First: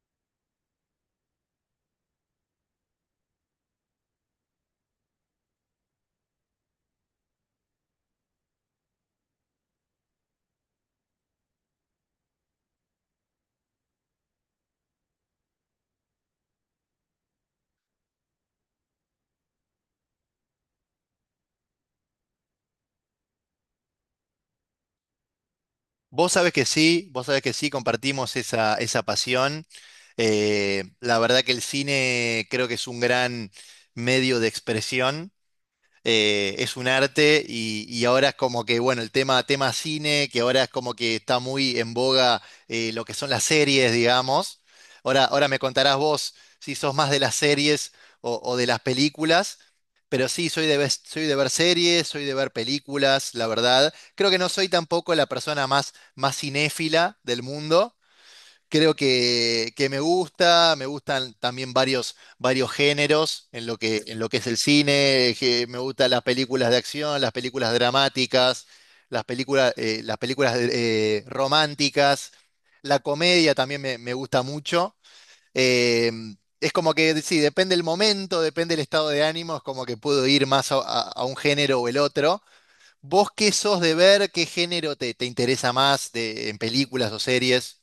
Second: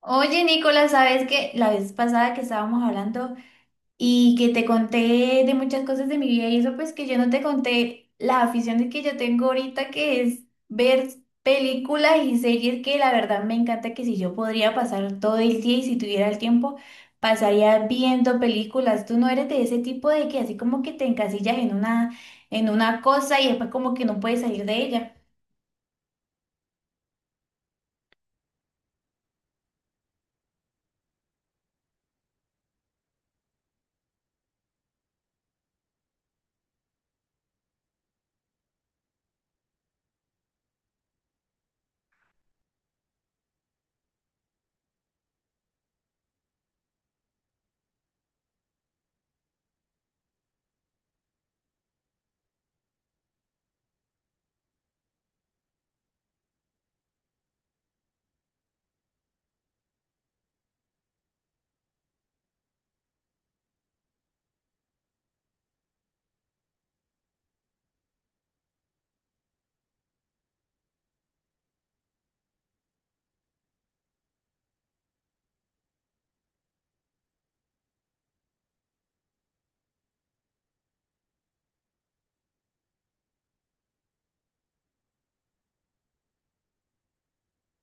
Oye, Nicolás, ¿sabes que la vez pasada que estábamos hablando y que te conté de muchas cosas de mi vida y eso? Pues que yo no te conté las aficiones que yo tengo ahorita, que es ver películas y series que la verdad me encanta, que si yo podría pasar todo el día y si tuviera el tiempo, pasaría viendo películas. Tú no eres de ese tipo de que así como que te encasillas en una cosa y después como que no puedes salir de ella. Vos sabés que sí, vos sabés que sí, compartimos esa pasión. La verdad que el cine creo que es un gran medio de expresión, es un arte y ahora es como que, bueno, el tema cine, que ahora es como que está muy en boga, lo que son las series, digamos. Ahora me contarás vos si sos más de las series o de las películas, pero sí, soy de, soy de ver series, soy de ver películas, la verdad. Creo que no soy tampoco la persona más cinéfila del mundo. Creo que me gusta, me gustan también varios géneros en lo que es el cine, que me gustan las películas de acción, las películas dramáticas, las películas románticas, la comedia también me gusta mucho. Eh, es como que, sí, depende el momento, depende el estado de ánimo, es como que puedo ir más a, a un género o el otro. ¿Vos qué sos de ver? ¿Qué género te, te interesa más de, en películas o series?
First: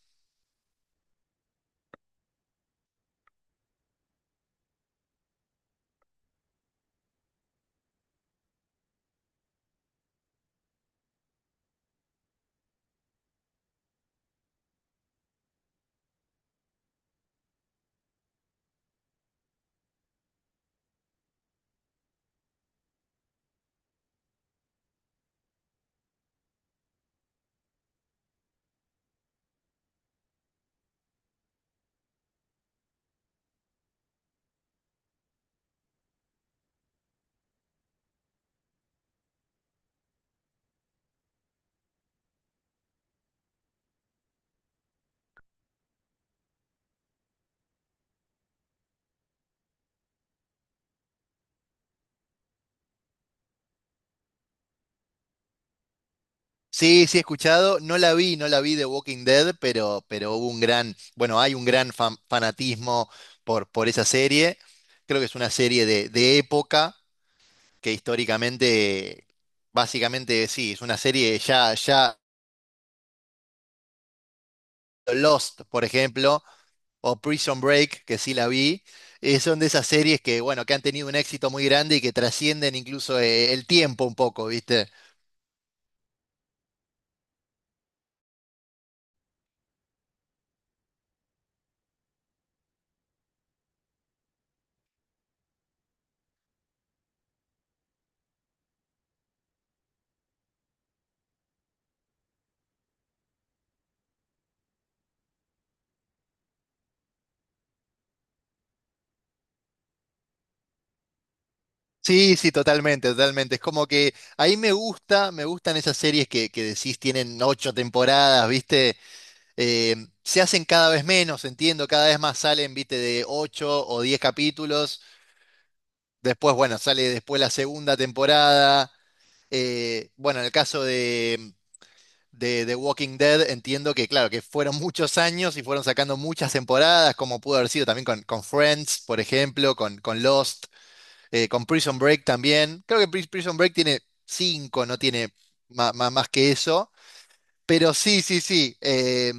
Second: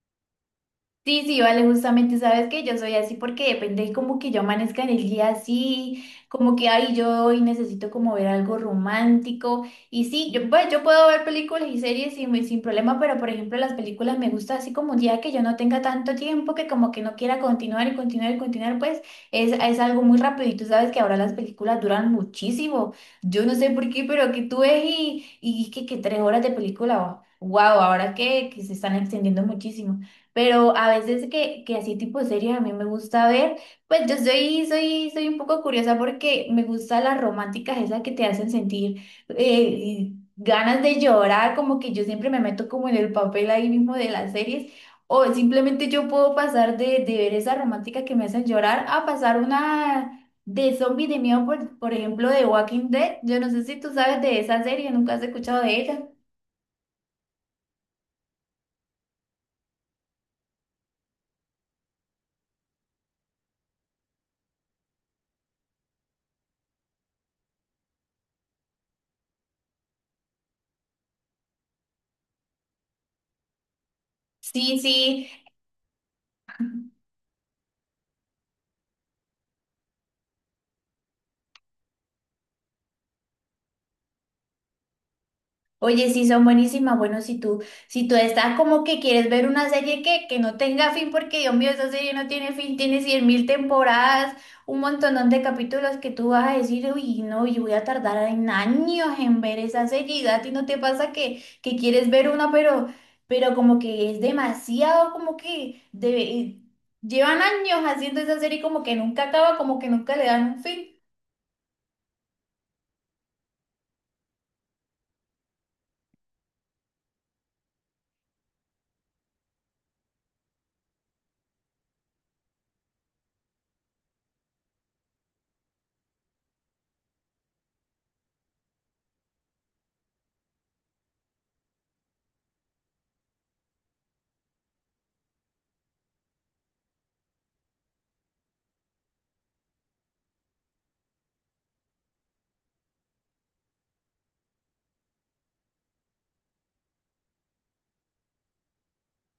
Sí, sí, vale, justamente sabes que yo soy así porque depende como que yo amanezca en el día así, como que ay, yo hoy necesito como ver algo romántico y sí, yo, pues, yo puedo ver películas y series sin problema, pero por ejemplo las películas me gusta así como un día que yo no tenga tanto tiempo que como que no quiera continuar y continuar y continuar, pues es algo muy rápido y tú sabes que ahora las películas duran muchísimo, yo no sé por qué, pero que tú ves y que tres horas de película, wow, ahora que se están extendiendo muchísimo. Pero a veces que así tipo series a mí me gusta ver, pues yo soy, soy, soy un poco curiosa porque me gustan las románticas, esas que te hacen sentir ganas de llorar, como que yo siempre me meto como en el papel ahí mismo de las series, o simplemente yo puedo pasar de ver esa romántica que me hacen llorar a pasar una de zombie de miedo, por ejemplo, de Walking Dead. Yo no sé si tú sabes de esa serie, nunca has escuchado de ella. Sí, sí he escuchado, no la vi, no la vi de Walking Dead, pero hubo un gran, bueno, hay un gran fanatismo por esa serie. Creo que es una serie de época que históricamente, básicamente sí, es una serie ya, ya Sí, sí. Lost, por ejemplo, o Prison Break, que sí la vi. Son de esas series que, bueno, que han tenido un éxito muy grande y que trascienden incluso, el tiempo un poco, ¿viste? Oye, sí, son buenísimas. Bueno, si tú, si tú estás como que quieres ver una serie que no tenga fin, porque Dios mío, esa serie no tiene fin, tiene cien mil temporadas, un montón de capítulos que tú vas a decir, uy, no, yo voy a tardar en años en ver esa serie. Y a ti no te pasa que quieres ver una, pero como que es demasiado, como que llevan años haciendo esa serie como que nunca acaba, como que nunca le dan un fin. Sí, sí, totalmente, totalmente. Es como que ahí me gusta, me gustan esas series que decís tienen ocho temporadas, ¿viste? Eh, Se hacen cada vez menos, entiendo, cada vez más salen, ¿viste? De ocho o diez capítulos. Después, bueno, sale después la segunda temporada. Bueno, en el caso de Walking Dead, entiendo que, claro, que fueron muchos años y fueron sacando muchas temporadas, como pudo haber sido también con Friends, por ejemplo, con Lost, con Prison Break también. Creo que Prison Break tiene cinco, no tiene más que eso. Pero sí, sí, sí.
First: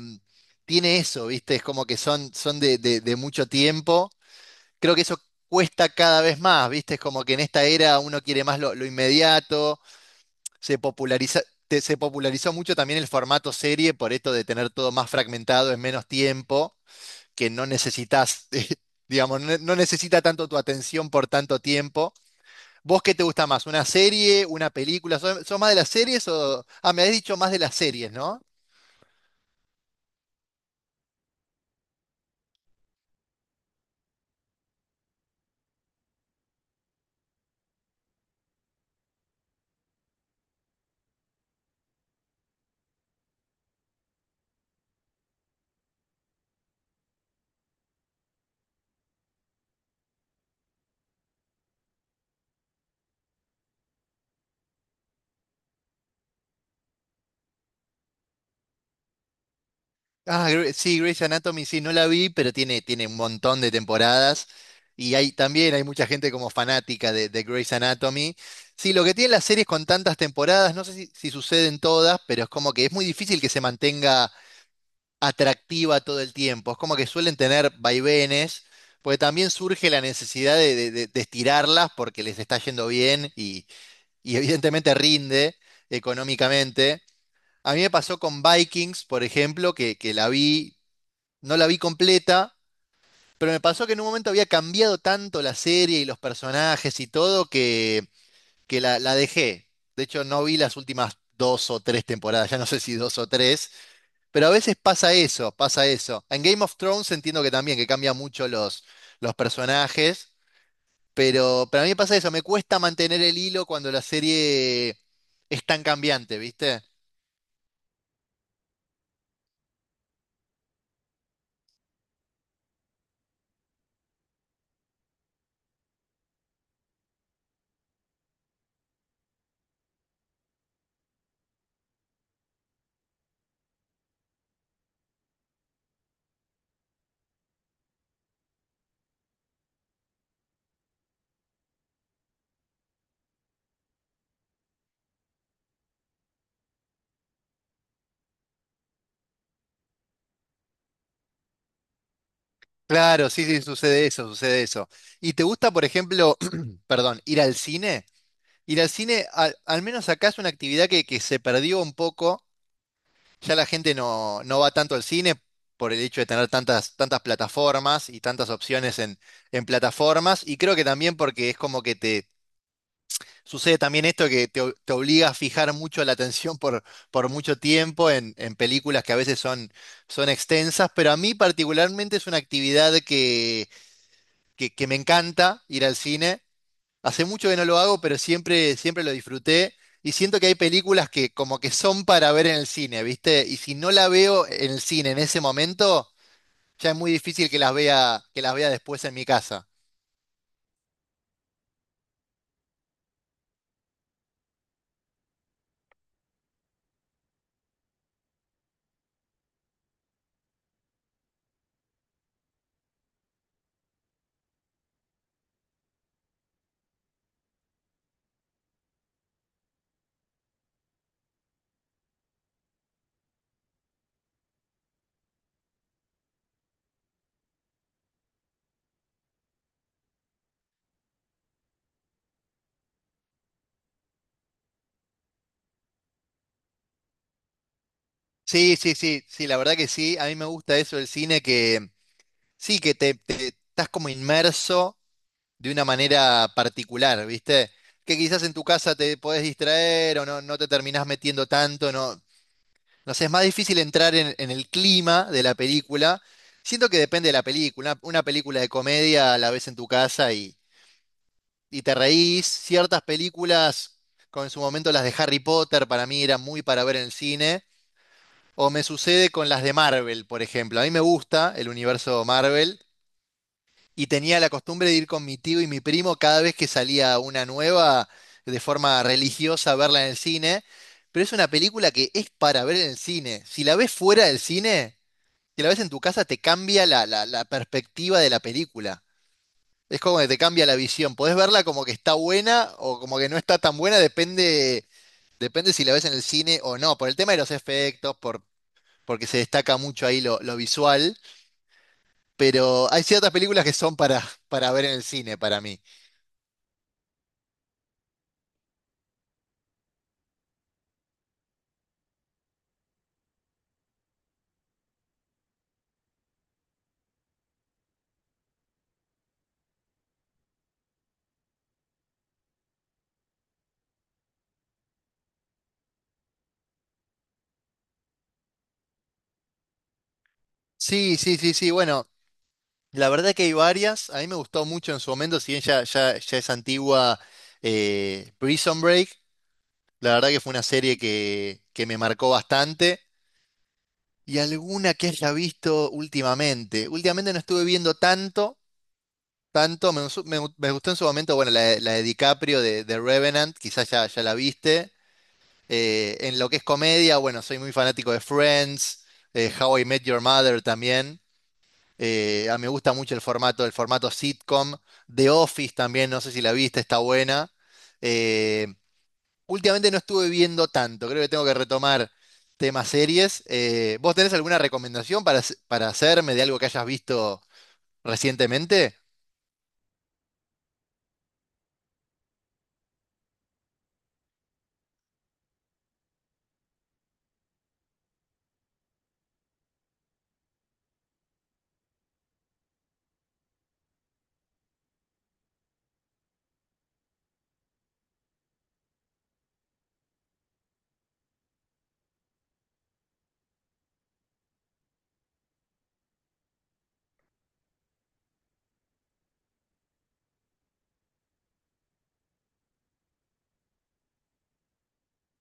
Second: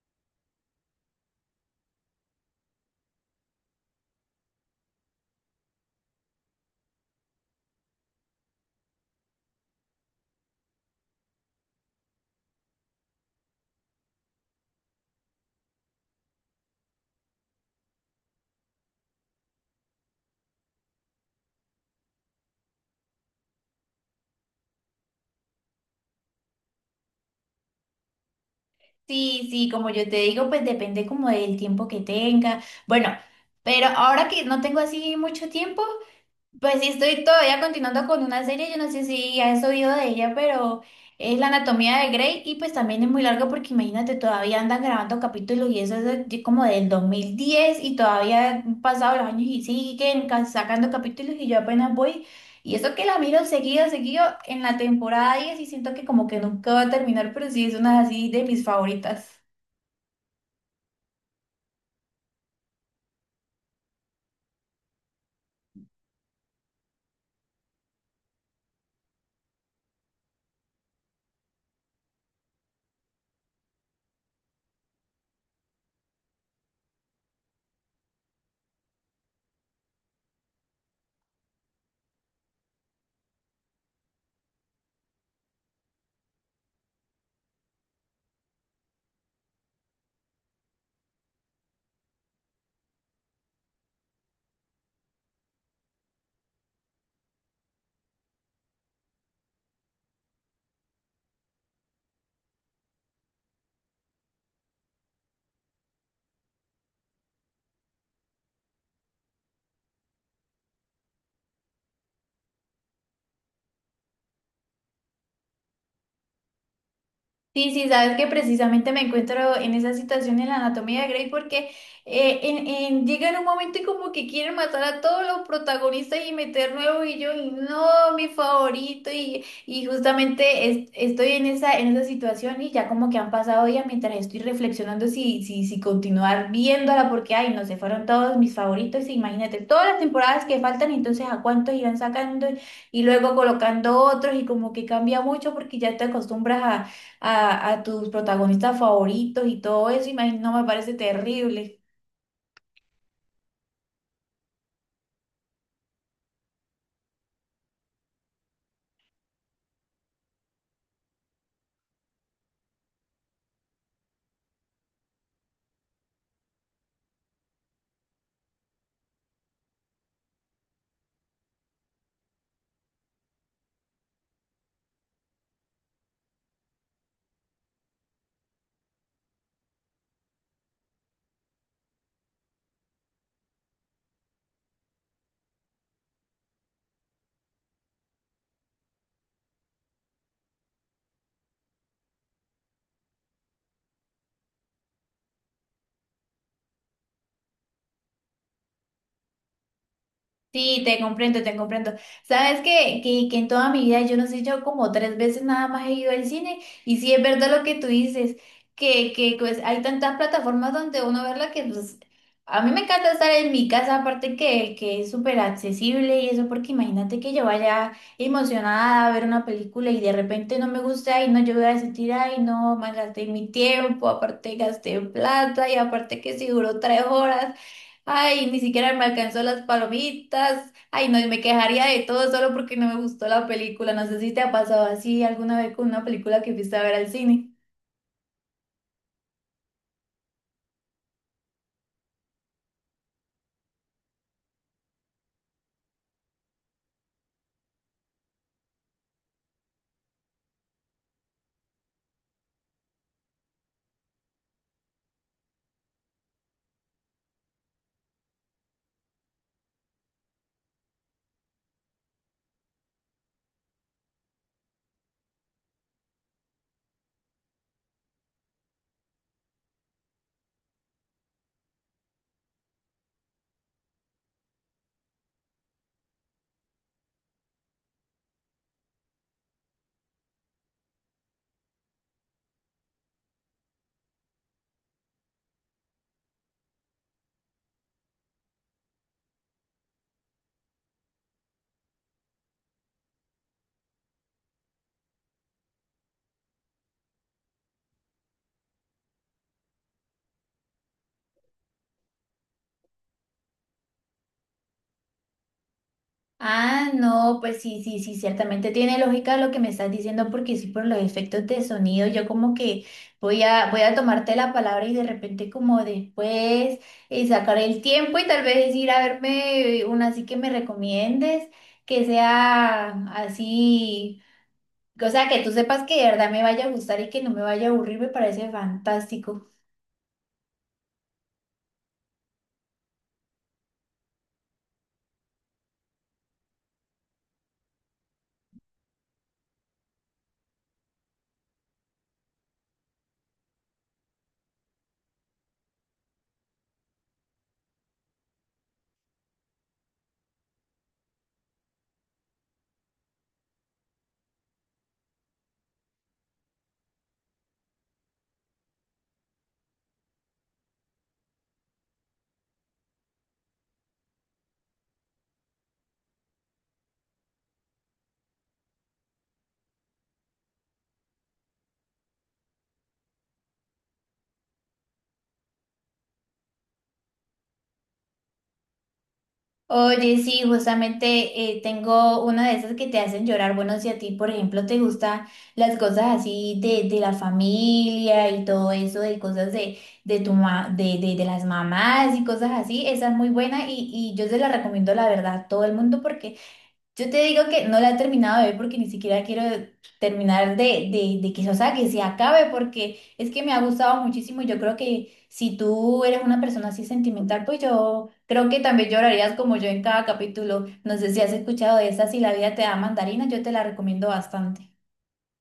Tiene eso, ¿viste? Es como que son, son de, de mucho tiempo. Creo que eso cuesta cada vez más, ¿viste? Es como que en esta era uno quiere más lo inmediato. Se populariza, se popularizó mucho también el formato serie por esto de tener todo más fragmentado en menos tiempo, que no necesitas, digamos, no necesita tanto tu atención por tanto tiempo. ¿Vos qué te gusta más? ¿Una serie? ¿Una película? ¿Sos, sos más de las series o...? Ah, me habías dicho más de las series, ¿no? Sí, sí, como yo te digo, pues depende como del tiempo que tenga. Bueno, pero ahora que no tengo así mucho tiempo, pues sí, estoy todavía continuando con una serie, yo no sé si has oído de ella, pero es La Anatomía de Grey y pues también es muy larga porque imagínate, todavía andan grabando capítulos y eso es de como del 2010 y todavía han pasado los años y siguen sacando capítulos y yo apenas voy. Y eso que la miro seguido, seguido en la temporada 10 y siento que como que nunca va a terminar, pero sí es una así de mis favoritas. Ah, sí, Grey's Anatomy sí, no la vi, pero tiene, tiene un montón de temporadas. Y hay, también hay mucha gente como fanática de Grey's Anatomy. Sí, lo que tienen las series con tantas temporadas, no sé si, si suceden todas, pero es como que es muy difícil que se mantenga atractiva todo el tiempo. Es como que suelen tener vaivenes, porque también surge la necesidad de, de estirarlas porque les está yendo bien y evidentemente rinde económicamente. A mí me pasó con Vikings, por ejemplo, que la vi, no la vi completa, pero me pasó que en un momento había cambiado tanto la serie y los personajes y todo que la dejé. De hecho, no vi las últimas dos o tres temporadas, ya no sé si dos o tres, pero a veces pasa eso, pasa eso. En Game of Thrones entiendo que también, que cambia mucho los personajes, pero, para mí me pasa eso, me cuesta mantener el hilo cuando la serie es tan cambiante, ¿viste? Sí, sí, sabes que precisamente me encuentro en esa situación en la anatomía de Grey porque llega en un momento y como que quieren matar a todos los protagonistas y meter nuevo y yo, y no, mi favorito y justamente estoy en esa situación y ya como que han pasado días mientras estoy reflexionando si, si, si continuar viéndola porque, ay, no se fueron todos mis favoritos, imagínate, todas las temporadas que faltan, entonces a cuántos irán sacando y luego colocando otros y como que cambia mucho porque ya te acostumbras a tus protagonistas favoritos y todo eso, imagino, me parece terrible. Claro, sí, sí, sucede eso, sucede eso. ¿Y te gusta, por ejemplo, perdón, ir al cine? Ir al cine, al, al menos acá es una actividad que se perdió un poco. Ya la gente no, no va tanto al cine por el hecho de tener tantas, tantas plataformas y tantas opciones en plataformas. Y creo que también porque es como que sucede también esto que te, te obliga a fijar mucho la atención por mucho tiempo en películas que a veces son, son extensas, pero a mí particularmente es una actividad que me encanta ir al cine. Hace mucho que no lo hago, pero siempre, siempre lo disfruté y siento que hay películas que como que son para ver en el cine, ¿viste? Y si no la veo en el cine en ese momento, ya es muy difícil que las vea después en mi casa. Sí, te comprendo, te comprendo. Sabes que en toda mi vida, yo no sé, yo como tres veces nada más he ido al cine y sí es verdad lo que tú dices, que pues hay tantas plataformas donde uno verla que pues a mí me encanta estar en mi casa, aparte que es súper accesible y eso, porque imagínate que yo vaya emocionada a ver una película y de repente no me gusta y no, yo voy a sentir, ay, no, me mi tiempo, aparte gasté plata y aparte que si duró tres horas. Ay, ni siquiera me alcanzó las palomitas. Ay, no, y me quejaría de todo solo porque no me gustó la película. No sé si te ha pasado así alguna vez con una película que fuiste a ver al cine. Sí, sí, sí, sí, la verdad que sí, a mí me gusta eso del cine que sí, que te, estás como inmerso de una manera particular, ¿viste? Que quizás en tu casa te podés distraer o no, no te terminás metiendo tanto, no, no sé, es más difícil entrar en el clima de la película. Siento que depende de la película. Una película de comedia la ves en tu casa y te reís. Ciertas películas, como en su momento las de Harry Potter, para mí eran muy para ver en el cine. O me sucede con las de Marvel, por ejemplo. A mí me gusta el universo Marvel, y tenía la costumbre de ir con mi tío y mi primo cada vez que salía una nueva, de forma religiosa, a verla en el cine. Pero es una película que es para ver en el cine. Si la ves fuera del cine, si la ves en tu casa, te cambia la, la perspectiva de la película. Es como que te cambia la visión. Podés verla como que está buena o como que no está tan buena, depende, depende si la ves en el cine o no. Por el tema de los efectos, por, porque se destaca mucho ahí lo visual. Pero hay ciertas películas que son para ver en el cine, para mí. Ah, no, pues sí, sí, sí, ciertamente tiene lógica lo que me estás diciendo porque sí, por los efectos de sonido, yo como que voy a tomarte la palabra y de repente como después sacar el tiempo y tal vez ir a verme una así que me recomiendes, que sea así. O sea, que tú sepas que de verdad me vaya a gustar y que no me vaya a aburrir, me parece fantástico. Sí, sí, sí, sí. Bueno, la verdad que hay varias. A mí me gustó mucho en su momento, si bien ya, ya, ya es antigua, Prison Break. La verdad que fue una serie que me marcó bastante. Y alguna que haya visto últimamente. Últimamente no estuve viendo tanto, tanto. Me, me, me gustó en su momento, bueno, la de DiCaprio de Revenant, quizás ya, ya la viste. En lo que es comedia, bueno, soy muy fanático de Friends, How I Met Your Mother también. Mí me gusta mucho el formato sitcom. The Office también, no sé si la viste, está buena. Eh, Últimamente no estuve viendo tanto, creo que tengo que retomar temas series. ¿Vos tenés alguna recomendación para, para hacerme de algo que hayas visto recientemente? Oye, sí, justamente tengo una de esas que te hacen llorar. Bueno, si a ti, por ejemplo, te gustan las cosas así de la familia y todo eso, de cosas de, de las mamás y cosas así, esa es muy buena y yo se la recomiendo, la verdad, a todo el mundo porque yo te digo que no la he terminado de ver porque ni siquiera quiero terminar de que, o sea, que se acabe porque es que me ha gustado muchísimo. Y yo creo que si tú eres una persona así sentimental, pues yo creo que también llorarías como yo en cada capítulo. No sé si has escuchado de esa, si la vida te da mandarina, yo te la recomiendo bastante.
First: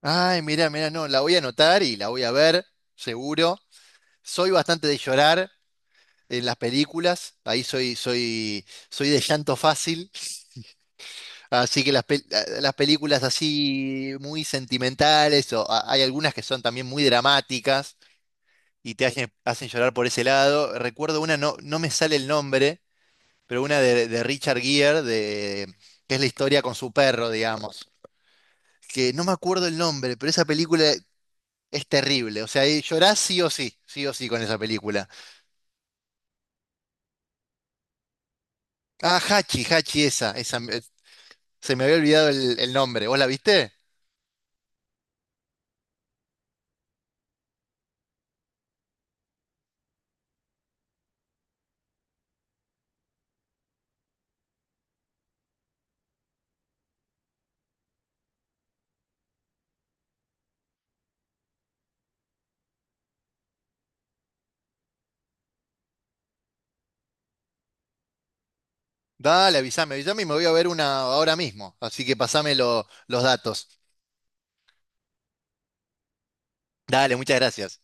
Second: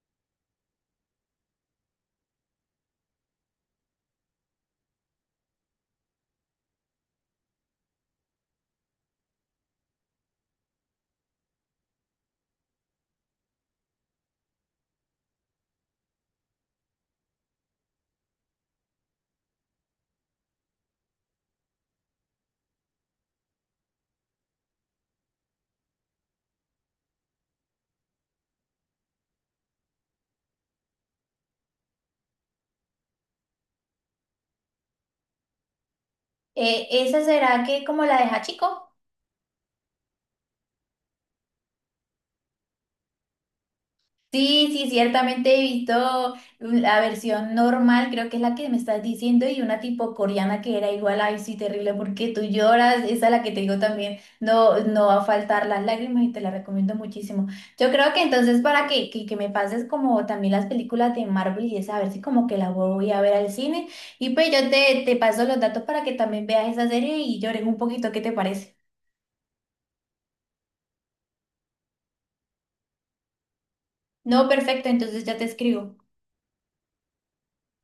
Ay, mirá, mirá, no, la voy a anotar y la voy a ver, seguro. Soy bastante de llorar en las películas, ahí soy, soy, soy de llanto fácil. Así que las, ah, las películas así muy sentimentales, o hay algunas que son también muy dramáticas y te hacen, hacen llorar por ese lado. Recuerdo una, no, no me sale el nombre, pero una de Richard Gere, de, que es la historia con su perro, digamos. Que no me acuerdo el nombre, pero esa película es terrible. O sea, llorás sí o sí con esa película. ¿Esa será que como la de Hachiko? Ah, Hachi, Hachi esa, esa, se me había olvidado el nombre. ¿Vos la viste? Sí, sí, ciertamente he visto la versión normal, creo que es la que me estás diciendo, y una tipo coreana que era igual, ay, sí, terrible, porque tú lloras, esa es la que te digo también, no, no va a faltar las lágrimas y te la recomiendo muchísimo. Yo creo que entonces para que me pases como también las películas de Marvel y esa, a ver si como que la voy a ver al cine, y pues yo te, te paso los datos para que también veas esa serie y llores un poquito, ¿qué te parece? Dale, avísame, avísame y me voy a ver una ahora mismo. Así que pasame los datos. No, perfecto, entonces ya te escribo. Dale, muchas gracias.